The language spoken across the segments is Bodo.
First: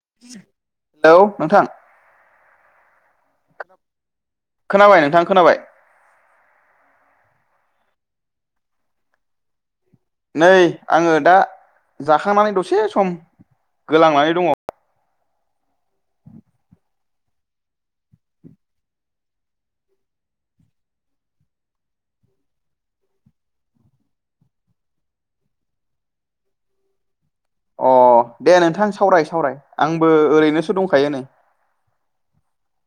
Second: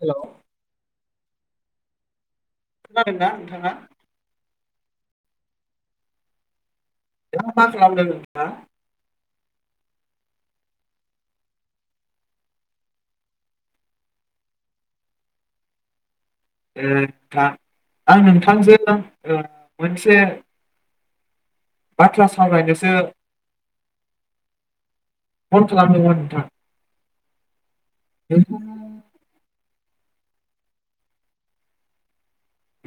हेल' हेलौ नोंथां खोनादोंना दा नोंथाङा खोनाबाय नोंथां खोनाबाय [unintelligible] नोंथाङा नै आङो दा जाखांनानै दसे सम गोलांनानै दङ नोंथां आं नोंथांजों ओ मोनसे बाथ्रा सावरायनोसो फन खालामदोंमोन नोंथां अ दे नोंथाङा नोंथां सावराय आंबो ओरैनोसो दंखायो नै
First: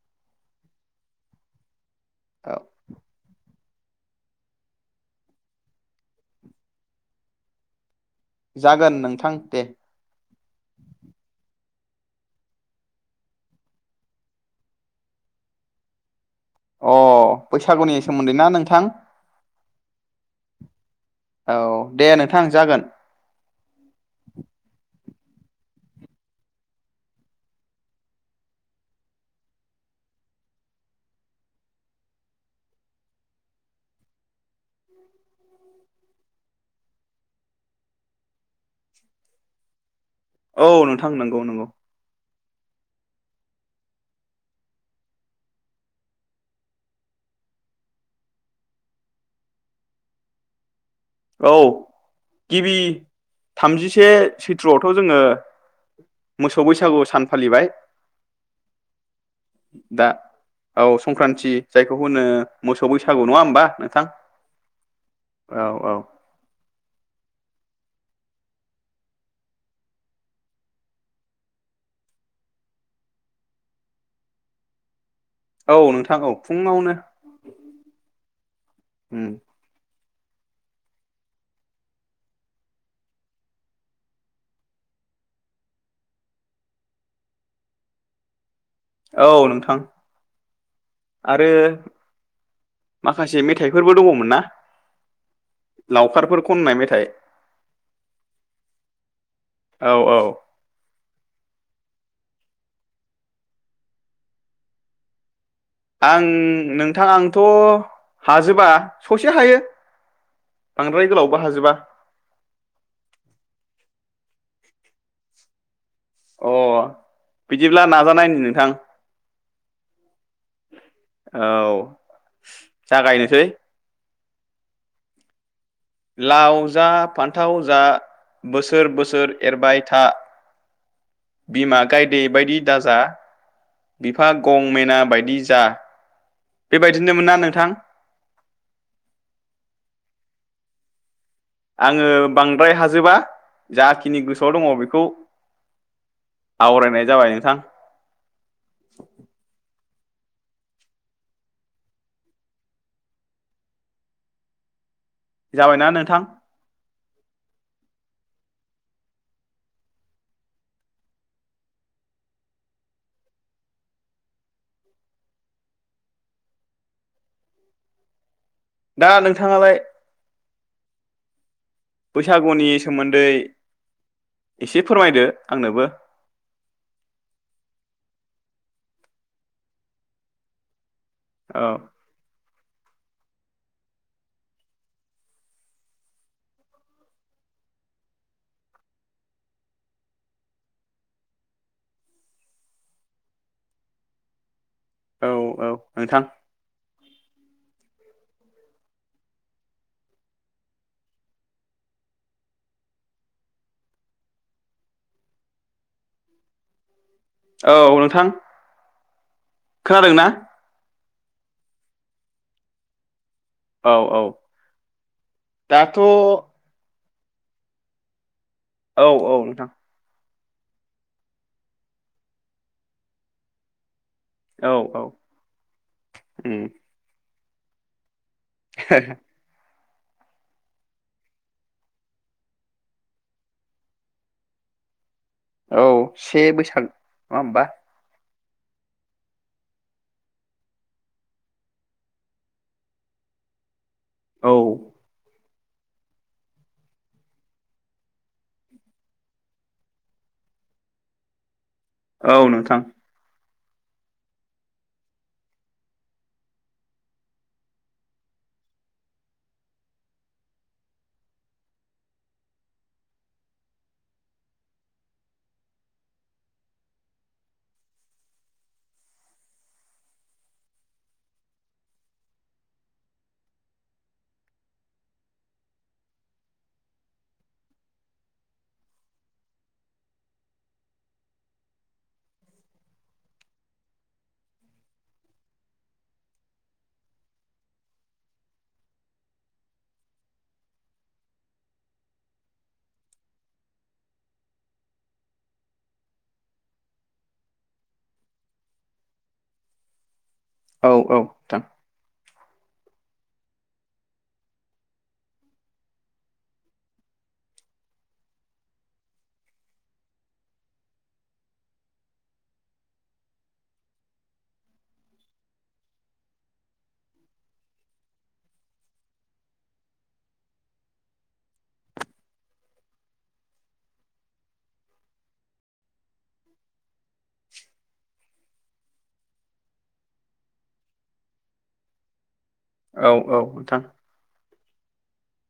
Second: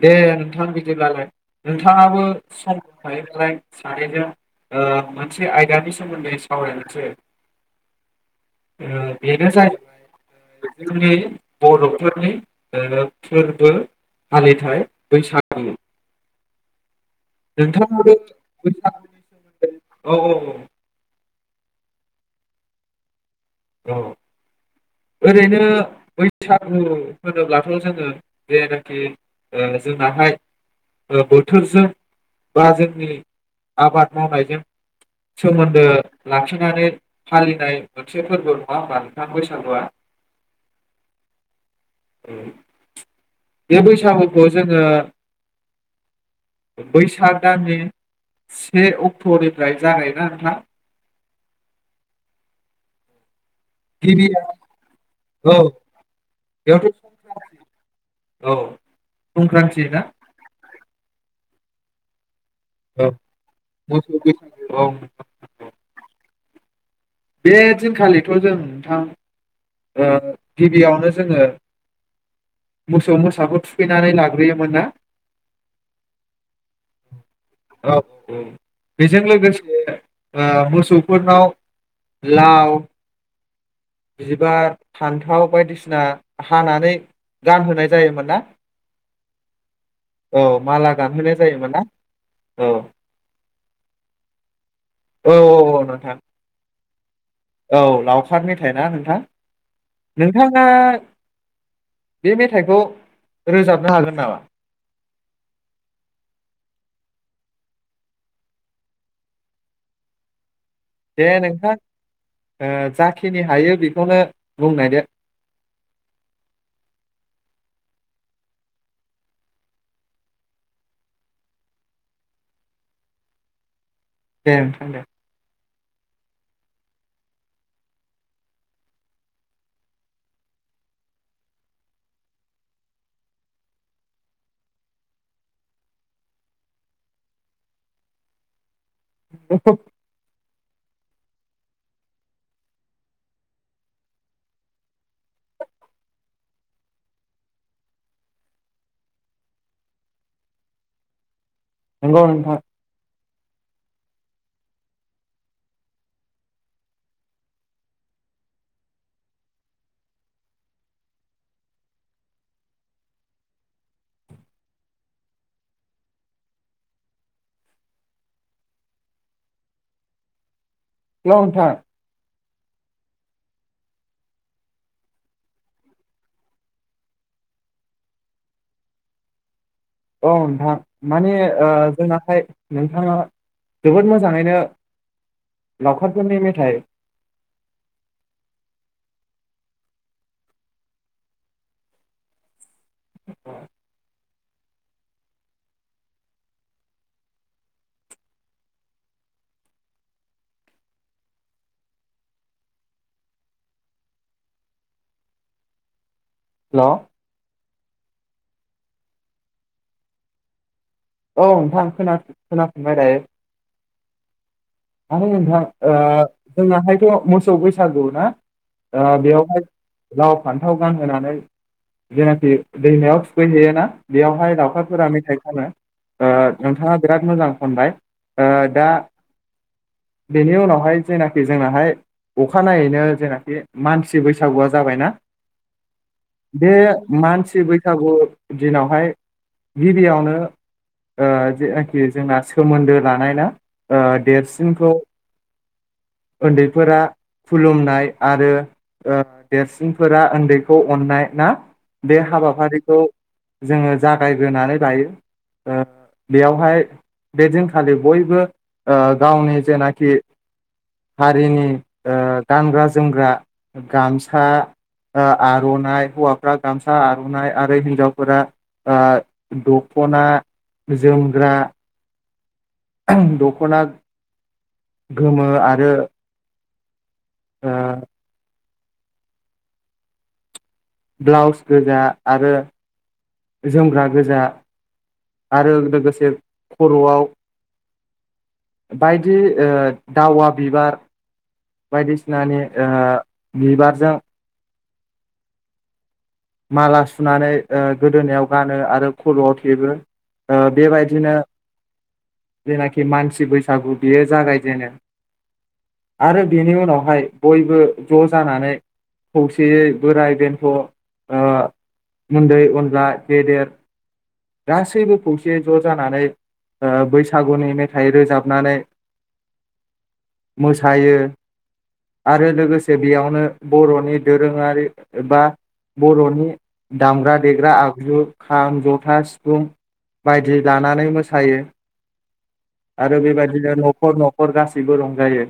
दे नोंथां बिदिब्लालाय नोंथाङाबो औ सम दंखायोबालाय सानैजों ओ मोनसे आयदानि सोमोन्दै सावरायनोसै जागोन ओं नोंथां बेनो दे जाहैबाय जोंनि बरफोरनि दोरोम फोरबो फालिथाय बैसागु अ नोंथां बैसागुनि आबो सोमोन्दै ना नोंथां बैसागुनि सोमोन्दै औ औ औ [unintelligible] औ दे नोंथां जागोन औ ओरैनो बैसागु होनोब्लाथ जोङो जेनाखि ओ जोंनाहाय बोथोरजों बा जोंनि आबाद मावनायजों सोमोन्दो लाखिनानै फालिनाय मोनसे फोरबो नङा होमबा नोंथां बैसागुआ औ नोंथां नंगौ नंगौ औ बे बैसागुखौ जोङो बैसाग दाननि से अक्ट'निफ्राय जागायोना नोंथां औ गिबि थामजिसे गिबिया सैथ्रआवथ' जोङो औ मोसौ बेयावथ' बैसागु सान फालिबाय संक्रान्ति औ संक्रान्ति दा ना औ संक्रान्ति जायखौ होनो मोसौ औ बैसागु नङा होमबा नोंथां मोसौ बैसागु औ औ औ बे दिनखालिथ' जों नोंथां ओ गिबियावनो जोङो मोसौ मोसाखौ थुखैनानै लाग्रोयोमोन ना औ नोंथां औ फुङावनो औ औ बेजों उम लोगोसे आ मोसौफोरनाव लाव बिबार फान्थाव बायदिसिना हानानै गानहोनाय जायोमोन ना औ नोंथां औ माला गानहोनाय आरो जायोमोन ना औ माखासे मेथाइफोरबो दङमोन ना औ औ नोंथां लावखारफोर खननाय मेथाइ औ लावखार मेथाइ ना नोंथा औ औ नोंथाङा बे मेथाइखौ रोजाबनो हागोन नामा आं नोंथां आंथ' हाजोबा ससे हायो बांद्राय दे गोलावबो हाजोबा नोंथां ओ जाखिनि हायो बेखौनो बुंनाय दो अ बिदिब्ला नाजानायनि नोंथां औ जागायनोसै दे नोंथां दे लाव जा फान्थाव जा बोसोर बोसोर एरबाय था बिमा गायदे बायदि दाजा बिफा गं मेना बायदि जा बेबायदिनोमोन ना नोंथां [unintelligible] आङो बांद्राय हाजोबा जाखिनि गोसोआव दङ बेखौ आवरायनाय जाबाय नोंथां नंगौ नोंथां जाबायना नोंथां दा नोंथाङालाय लथां बैसागुनि सोमोन्दै एसे फोरमायदो आंनोबो औ नोंथां माने औ ओ जोंनाहाय नोंथाङा जोबोद मोजाङैनो लावखारफोरनि मेथाइ [unintelligible] औ औ नोंथां हेल' औ नोंथां खोनादों ना औ नोंथां खोनाफिनबाय दायो औ औ आरो नोंथां ओ दाथ' औ जोंनाहाय मोसौ बैसागु ना औ बेवहाय नोंथां लाव फान्थाव गानहोनानै जेनाखि दैमायाव थुखैहैयो ना बेयावहाय औ औ लावखारफोरा मेथाइ खनो उम नोंथाङा बिराद मोजां अनबाय ओ दा बेनि उनावहाय जेनाखि जोंनाहाय अखानायनायैनो जेनाखि मानसि बैसागुआ जाबायना औ से बे बैसाग नङा मानसि होमबा बैसागु दिनावहाय गिबियावनो ओ जेनाखि जोंना सोमोन्दो लानाय ना औ देरसिनखौ उन्दैफोरा खुलुमनाय आरो देरसिनफोरा उन्दैखौ अननाय ना बे औ नोंथां हाबाफारिखौ जोङो जागायग्रोनानै लायो ओ बेयावहाय बेदिनखालि बयबो ओ गावनि जेनाखि हारिनि ओ गानग्रा जोमग्रा ओ गामसा आरनाइ हौवाफ्रा गामसा आरनाइ आरो हिन्जावफोरा दखना जोमग्रा दखना गोमो आरो ओ ब्लाउस गोजा आरो जोमग्रा गोजा आरो लोगोसे खरआव बायदि ओ दावा बिबार बायदिसिनानि बिबारजों माला सुनानै ओ गोदोनायाव गानो आरो खरआव थेबो ओ औ औ बेबायदिनो नोंथां जेनाखि मानसि बैसागु बेयो जागायजेनो आरो बेनि उनावहाय बयबो जजानानै खौसेयै बोराय बेन्थ' ओ उन्दै अनला गेदेर गासैबो खौसेै ज' जानानै बैसागुनि मेथाइ रोजाबनानै मोसायो आरो लोगोसे बेयावनो बर'नि दोरोङारि बा बर'नि दामग्रा देग्रा आगजु खाम जथा सिफुं बायदि लानानै मोसायो औ आरो औ बेबायदिनो नोंथां न'खर न'खर गासैबो सिबो रंजायो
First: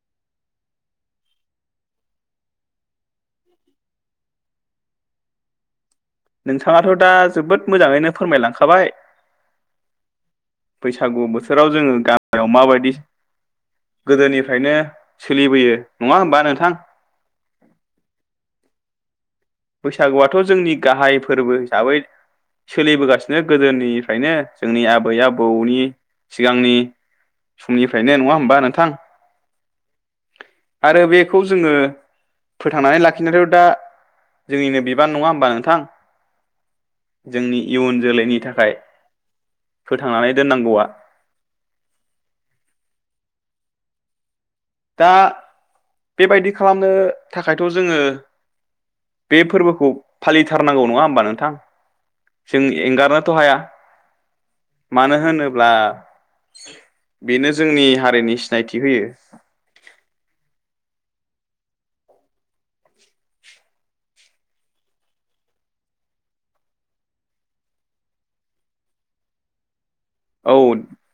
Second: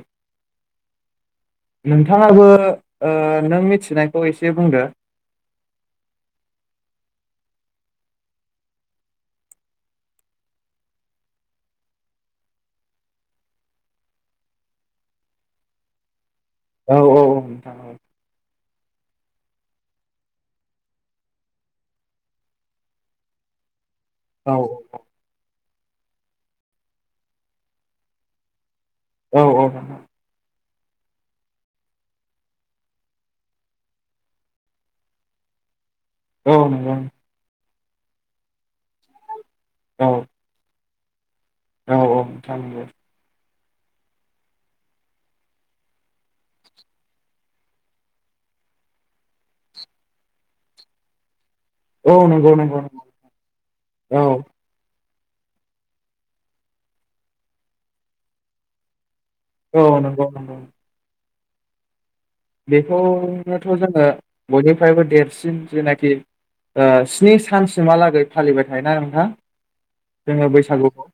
नोंथाङाबो ओ नों मिथिनायखौ एसे बुंदो नोंथाङाथ' दा जोबोद मोजाङैनो फोरमायलांखाबाय बैसागु बोथोराव जोङो गामियाव माबायदि गोदोनिफ्रायनो सोलिबोयो नङा होमबा नोंथ औ औ औ नोंथां औ बैसागुआथ' जोंनि गाहाय फोरबो हिसाबै सोलिबोगासिनो गोदोनि ओंखायनो औ जोंनि आबै आबौनि सिगांनि समनिफ्रायनो नङा होमबा नोंथां औ- औ आरो बेखौ जोङो फोथांनानै लाखिनोथ दा जोंनिनो बिबान नङा होमबा नोंथां औ नोंगौ जोंनि इयुन जोलैनि थाखाय औ फोथांनानै दोननांगौआ औ औ नोंथां दा बेबायदि खालामनो थाखायथ' जोङो बे फोरबोखौ फालिथारनांगौ नङा होमबा नोंथां औ नंगौ जों नंगौ एंगारनोथ' हाया औ मानो होनोब्ला बेनो जोंनि हारिनि सिनायथि होयो औ नंगौ नंगौ बेखौनोथ' जोङो बयनिफ्रायबो देरसिन जेनाखि ओ स्नि सानसिमहालागै फालिबाय थायोना नोंथां जोङो औ बैसागुखौ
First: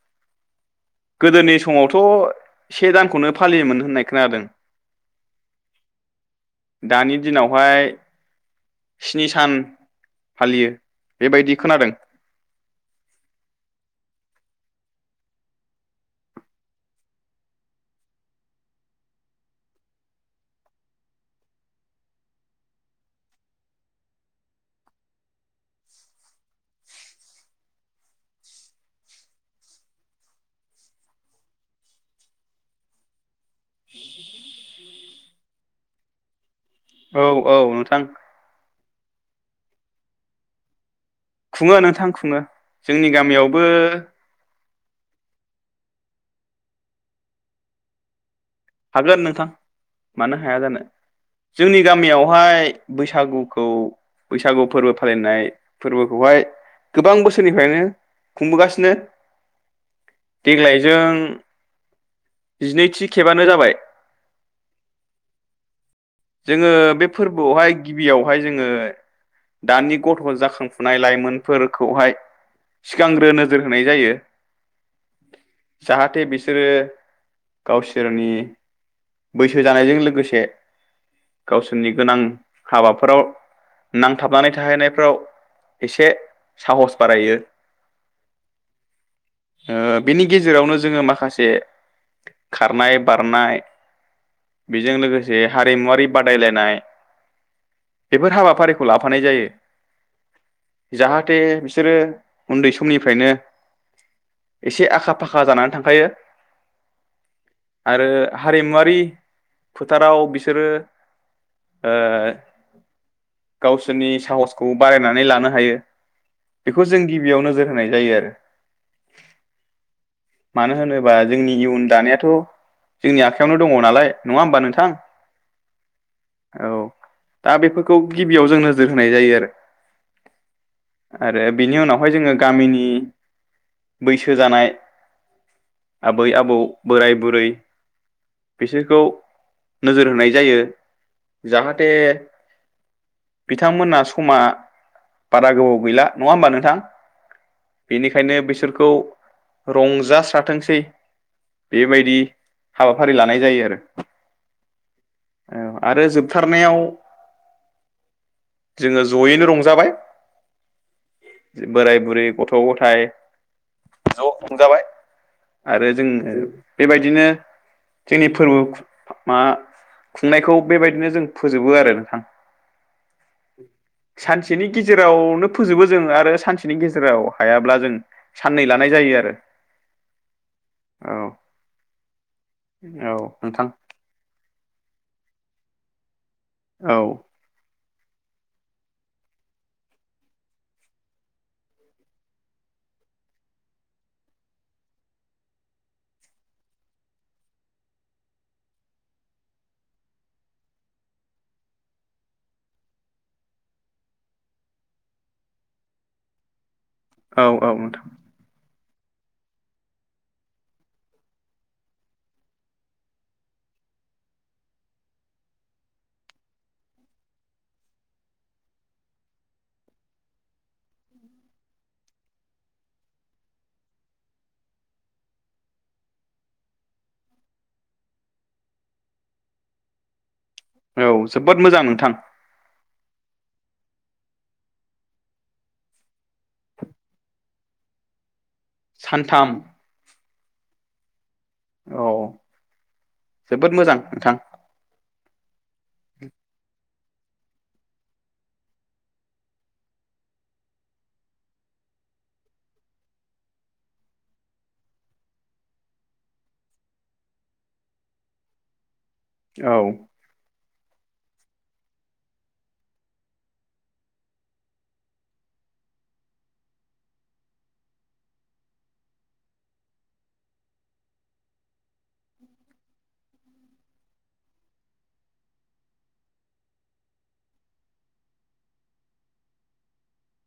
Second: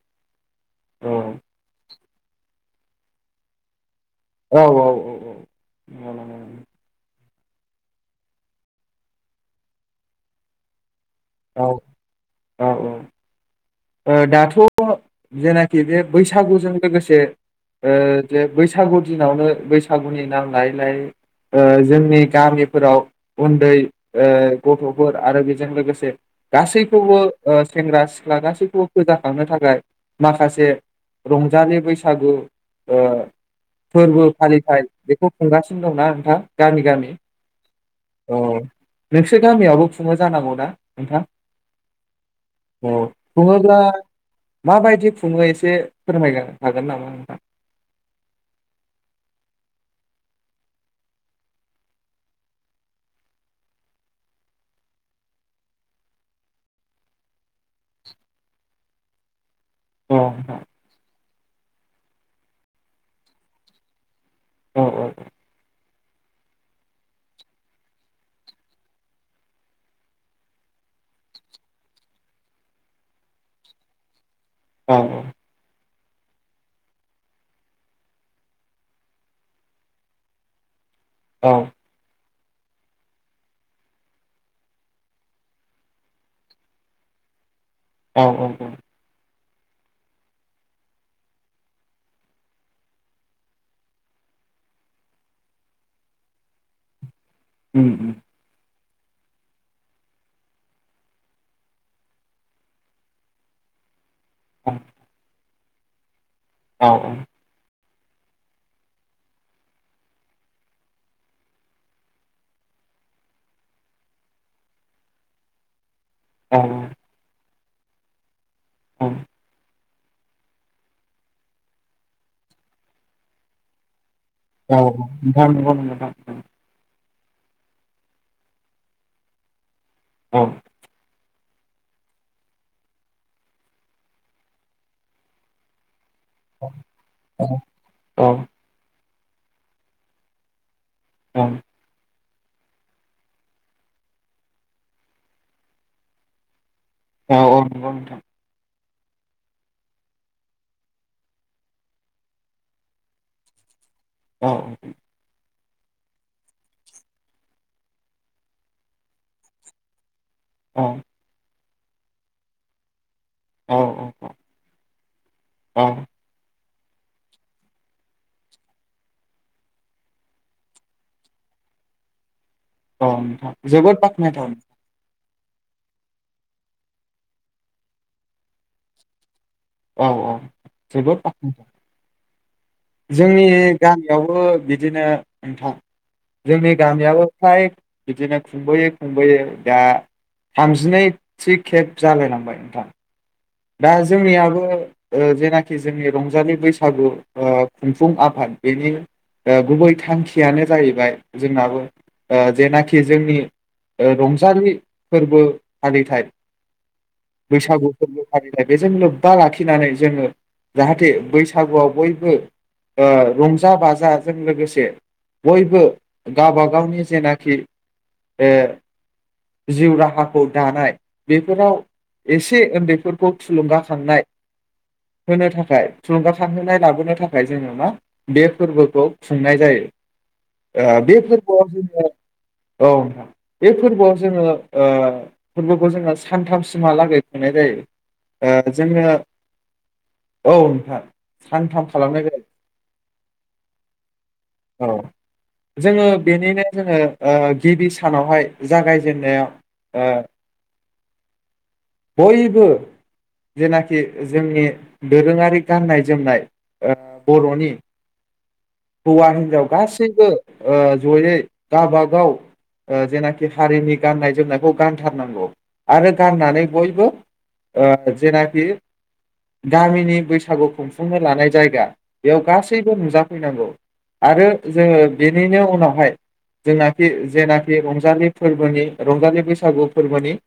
औ गोदोनि समावथ' से दानखौनो फालिमोन होननाय खोनादों औ औ औ दानि दिनावहाय स्नि सान फालियो बेबायदि औ खोनादों औ औ ओ दाथ' जेनाखि बे बैसागुजों लोगोसे ओ जे बैसागु दिनावनो बैसागुनि नां नायलाय ओ जोंनि गामिफोराव उन्दै ओ गथ'फोर आरो बेजों लोगोसे गासैखौबो ओ सेंग्रा सिख्ला गासैखौबो फोजाखांनो थाखाय माखासे रंजालि बैसागु ओ फोरबो फालिथाय बेखौ खुंगासिनो दंना नोंथां गामि गामि औ औ नोंथां औ नोंसोर गामियावबो खुङो जानांगौ ना नोंथा खुङो नोंथां खुङो औ जोंनि गामियावबो खुङोब्ला माबायदि खुङो एसे फोरमायनो हागोन नामा नोंथां हागोन नोंथां मानो हाया जानो जोंनि गामियावहाय बैसागुखौ बैसागु फोरबो फालिनाय फोरबोखौहाय गोबां बोसोरनिफ्रायनो खुंबोगासिनो। औ नोंथां देग्लायजों जिनैथि खेब बानो जाबाय औ औ औ जोङो बे फोरबोआवहाय गिबियावहाय जोङो दानि गथ' जाखांफुनाय लाइमोनफोरखौहाय सिगांग्रो नोजोर होनाय जायो औ औ जाहाथे बिसोरो गाव सोरनि बैसो जानायजों लोगोसे औ गावसोरनि गोनां हाबाफोराव नांथाबनानै थाहैनायफ्राव एसे साहस बारायो। औ औ औ ओ बिनि गेजेरावनो जोङो माखासे खारनाय बारनाय बेजों लोगोसे हारिमुवारि बादायलायनाय उम उम बेफोर हाबाफारि लाफानाय जायो जाहाथे बिसोरो उन्दै समनिफ्रायनो औ एसे आखा फाखा जानानै थांखायो औ औ आरो हारिमुवा रि फोथाराव बिसोरो ओ गावसोरनि साहसखौ बारायनानै लानो हायो । औ बेखौ जों गिबियाव नोजोर होनाय जायो आरो औ मानो होनोबा जोंनि इयन दानायाथ' जोंनि आखायावनो दङ नालाय नङा होमबा औ नोंथां नोंगौ नोंथां औ दा बेफोरखौ गिबियाव जों नोजोर होनाय जायो आरो औ आरो बिनि उनावहाय जोङो गामिनि बैसो जानाय आबै आबौ बोराय बुरै औ सोरखौ नोजोर होनाय जायो औ जाहाथे बिथांमोना समा बारा गोबाव गैला नङा होमबा नोंथां औ औ नंगौ नोंथां बेनिखायनो बिसोरखौ रंजास्राथोंसै बेबायदि हाबा फारि लानाय जायो आरो औ औ आरो जोबथारनायाव जोङो जयैनो रंजाबाय अ बोराय बुरै गथ' गथाइ औ ज' संजाबाय आरो औ जोङो बेबायदिनो जोंनि फोरबो खु मा खुंनायखौ बेबायदिनो जों फोजोबो आरो नोंथां औ नोंथां जोबोद बाखनायथाव सानसेनि गेजेरावनो फोजोबो जों आरो सानसेनि गेजेराव हायाब्ला जों साननै लानाय जायो आरो औ औ औ जोबोद बाखनायथाव औ जोंनि नोंथां गामियावबो बि बिदिनो नोंथां जोंनि औ गामियाबो फ्राय बिदिनो खुंबोयै खुंबोयै दा थामजिनैथि खेब जालाय लांबाय नोंथां दा जोंनियाबो ओ जेनाखि जोंनि रंजालि बैसागु ओ खुंफुं आफाद बेनि ओ गुबै थांखियानो जाहैबाय जोंनाबो ओ जेनाखि जोंनि ओ रंजालि फोरबो फालिथाय औ औ बैसागु नोंथां फोरबो फालिथाय बेजों लोब्बा लाखिनानै जोङो जाहाथे बैसागुआव बयबो ओ रंजा बाजाजों लोगोसे बयबो गावबा गावनि जेनाखि ओ जिउ राहाखौ दानाय बेफोराव एसे उन्दैफोर थुलुंगाखांनाय होनो थाखाय थुलुंगाखांहोनाय लाबोनो थाखाय जोङो मा बे फोरबोखौ खुंनाय जायो ओ औ बे जोबोद फोरबोआव मोजां जोङो नोंथां औ नोंथां बे फोरबोआव जोङो ओ फोरबोखौ जोङो सानथामसिमहालागै खुंनाय जायो जोङो सानथाम औ नोंथां सानथाम औ खालामनाय जायो जोबोद मोजां नोंथां औ जोङो बेनिनो जोङो ओ गिबि सानावहाय जागायजेननायाव ओ बयबो जेनाखि जोंनि दोरोङारि गाननाय जोमनाय ओ बरनि हौवा हिनजाव औ गासैबो ओ जयै गावबागाव ओ जेनाखि हारिनि गाननाय जोमनायखौ गानथारनांगौ आरो गाननानै बयबो जेनाखि गामिनि बैसागु खुंफुंनो लानाय जायगा बेयाव गासैबो नुजाफैनांगौ आरो जोङो बेनिनो उनावहाय जोंनाखि जेनाखि रंजालि फोरबोनि रंजालि बैसागु फोरबोनि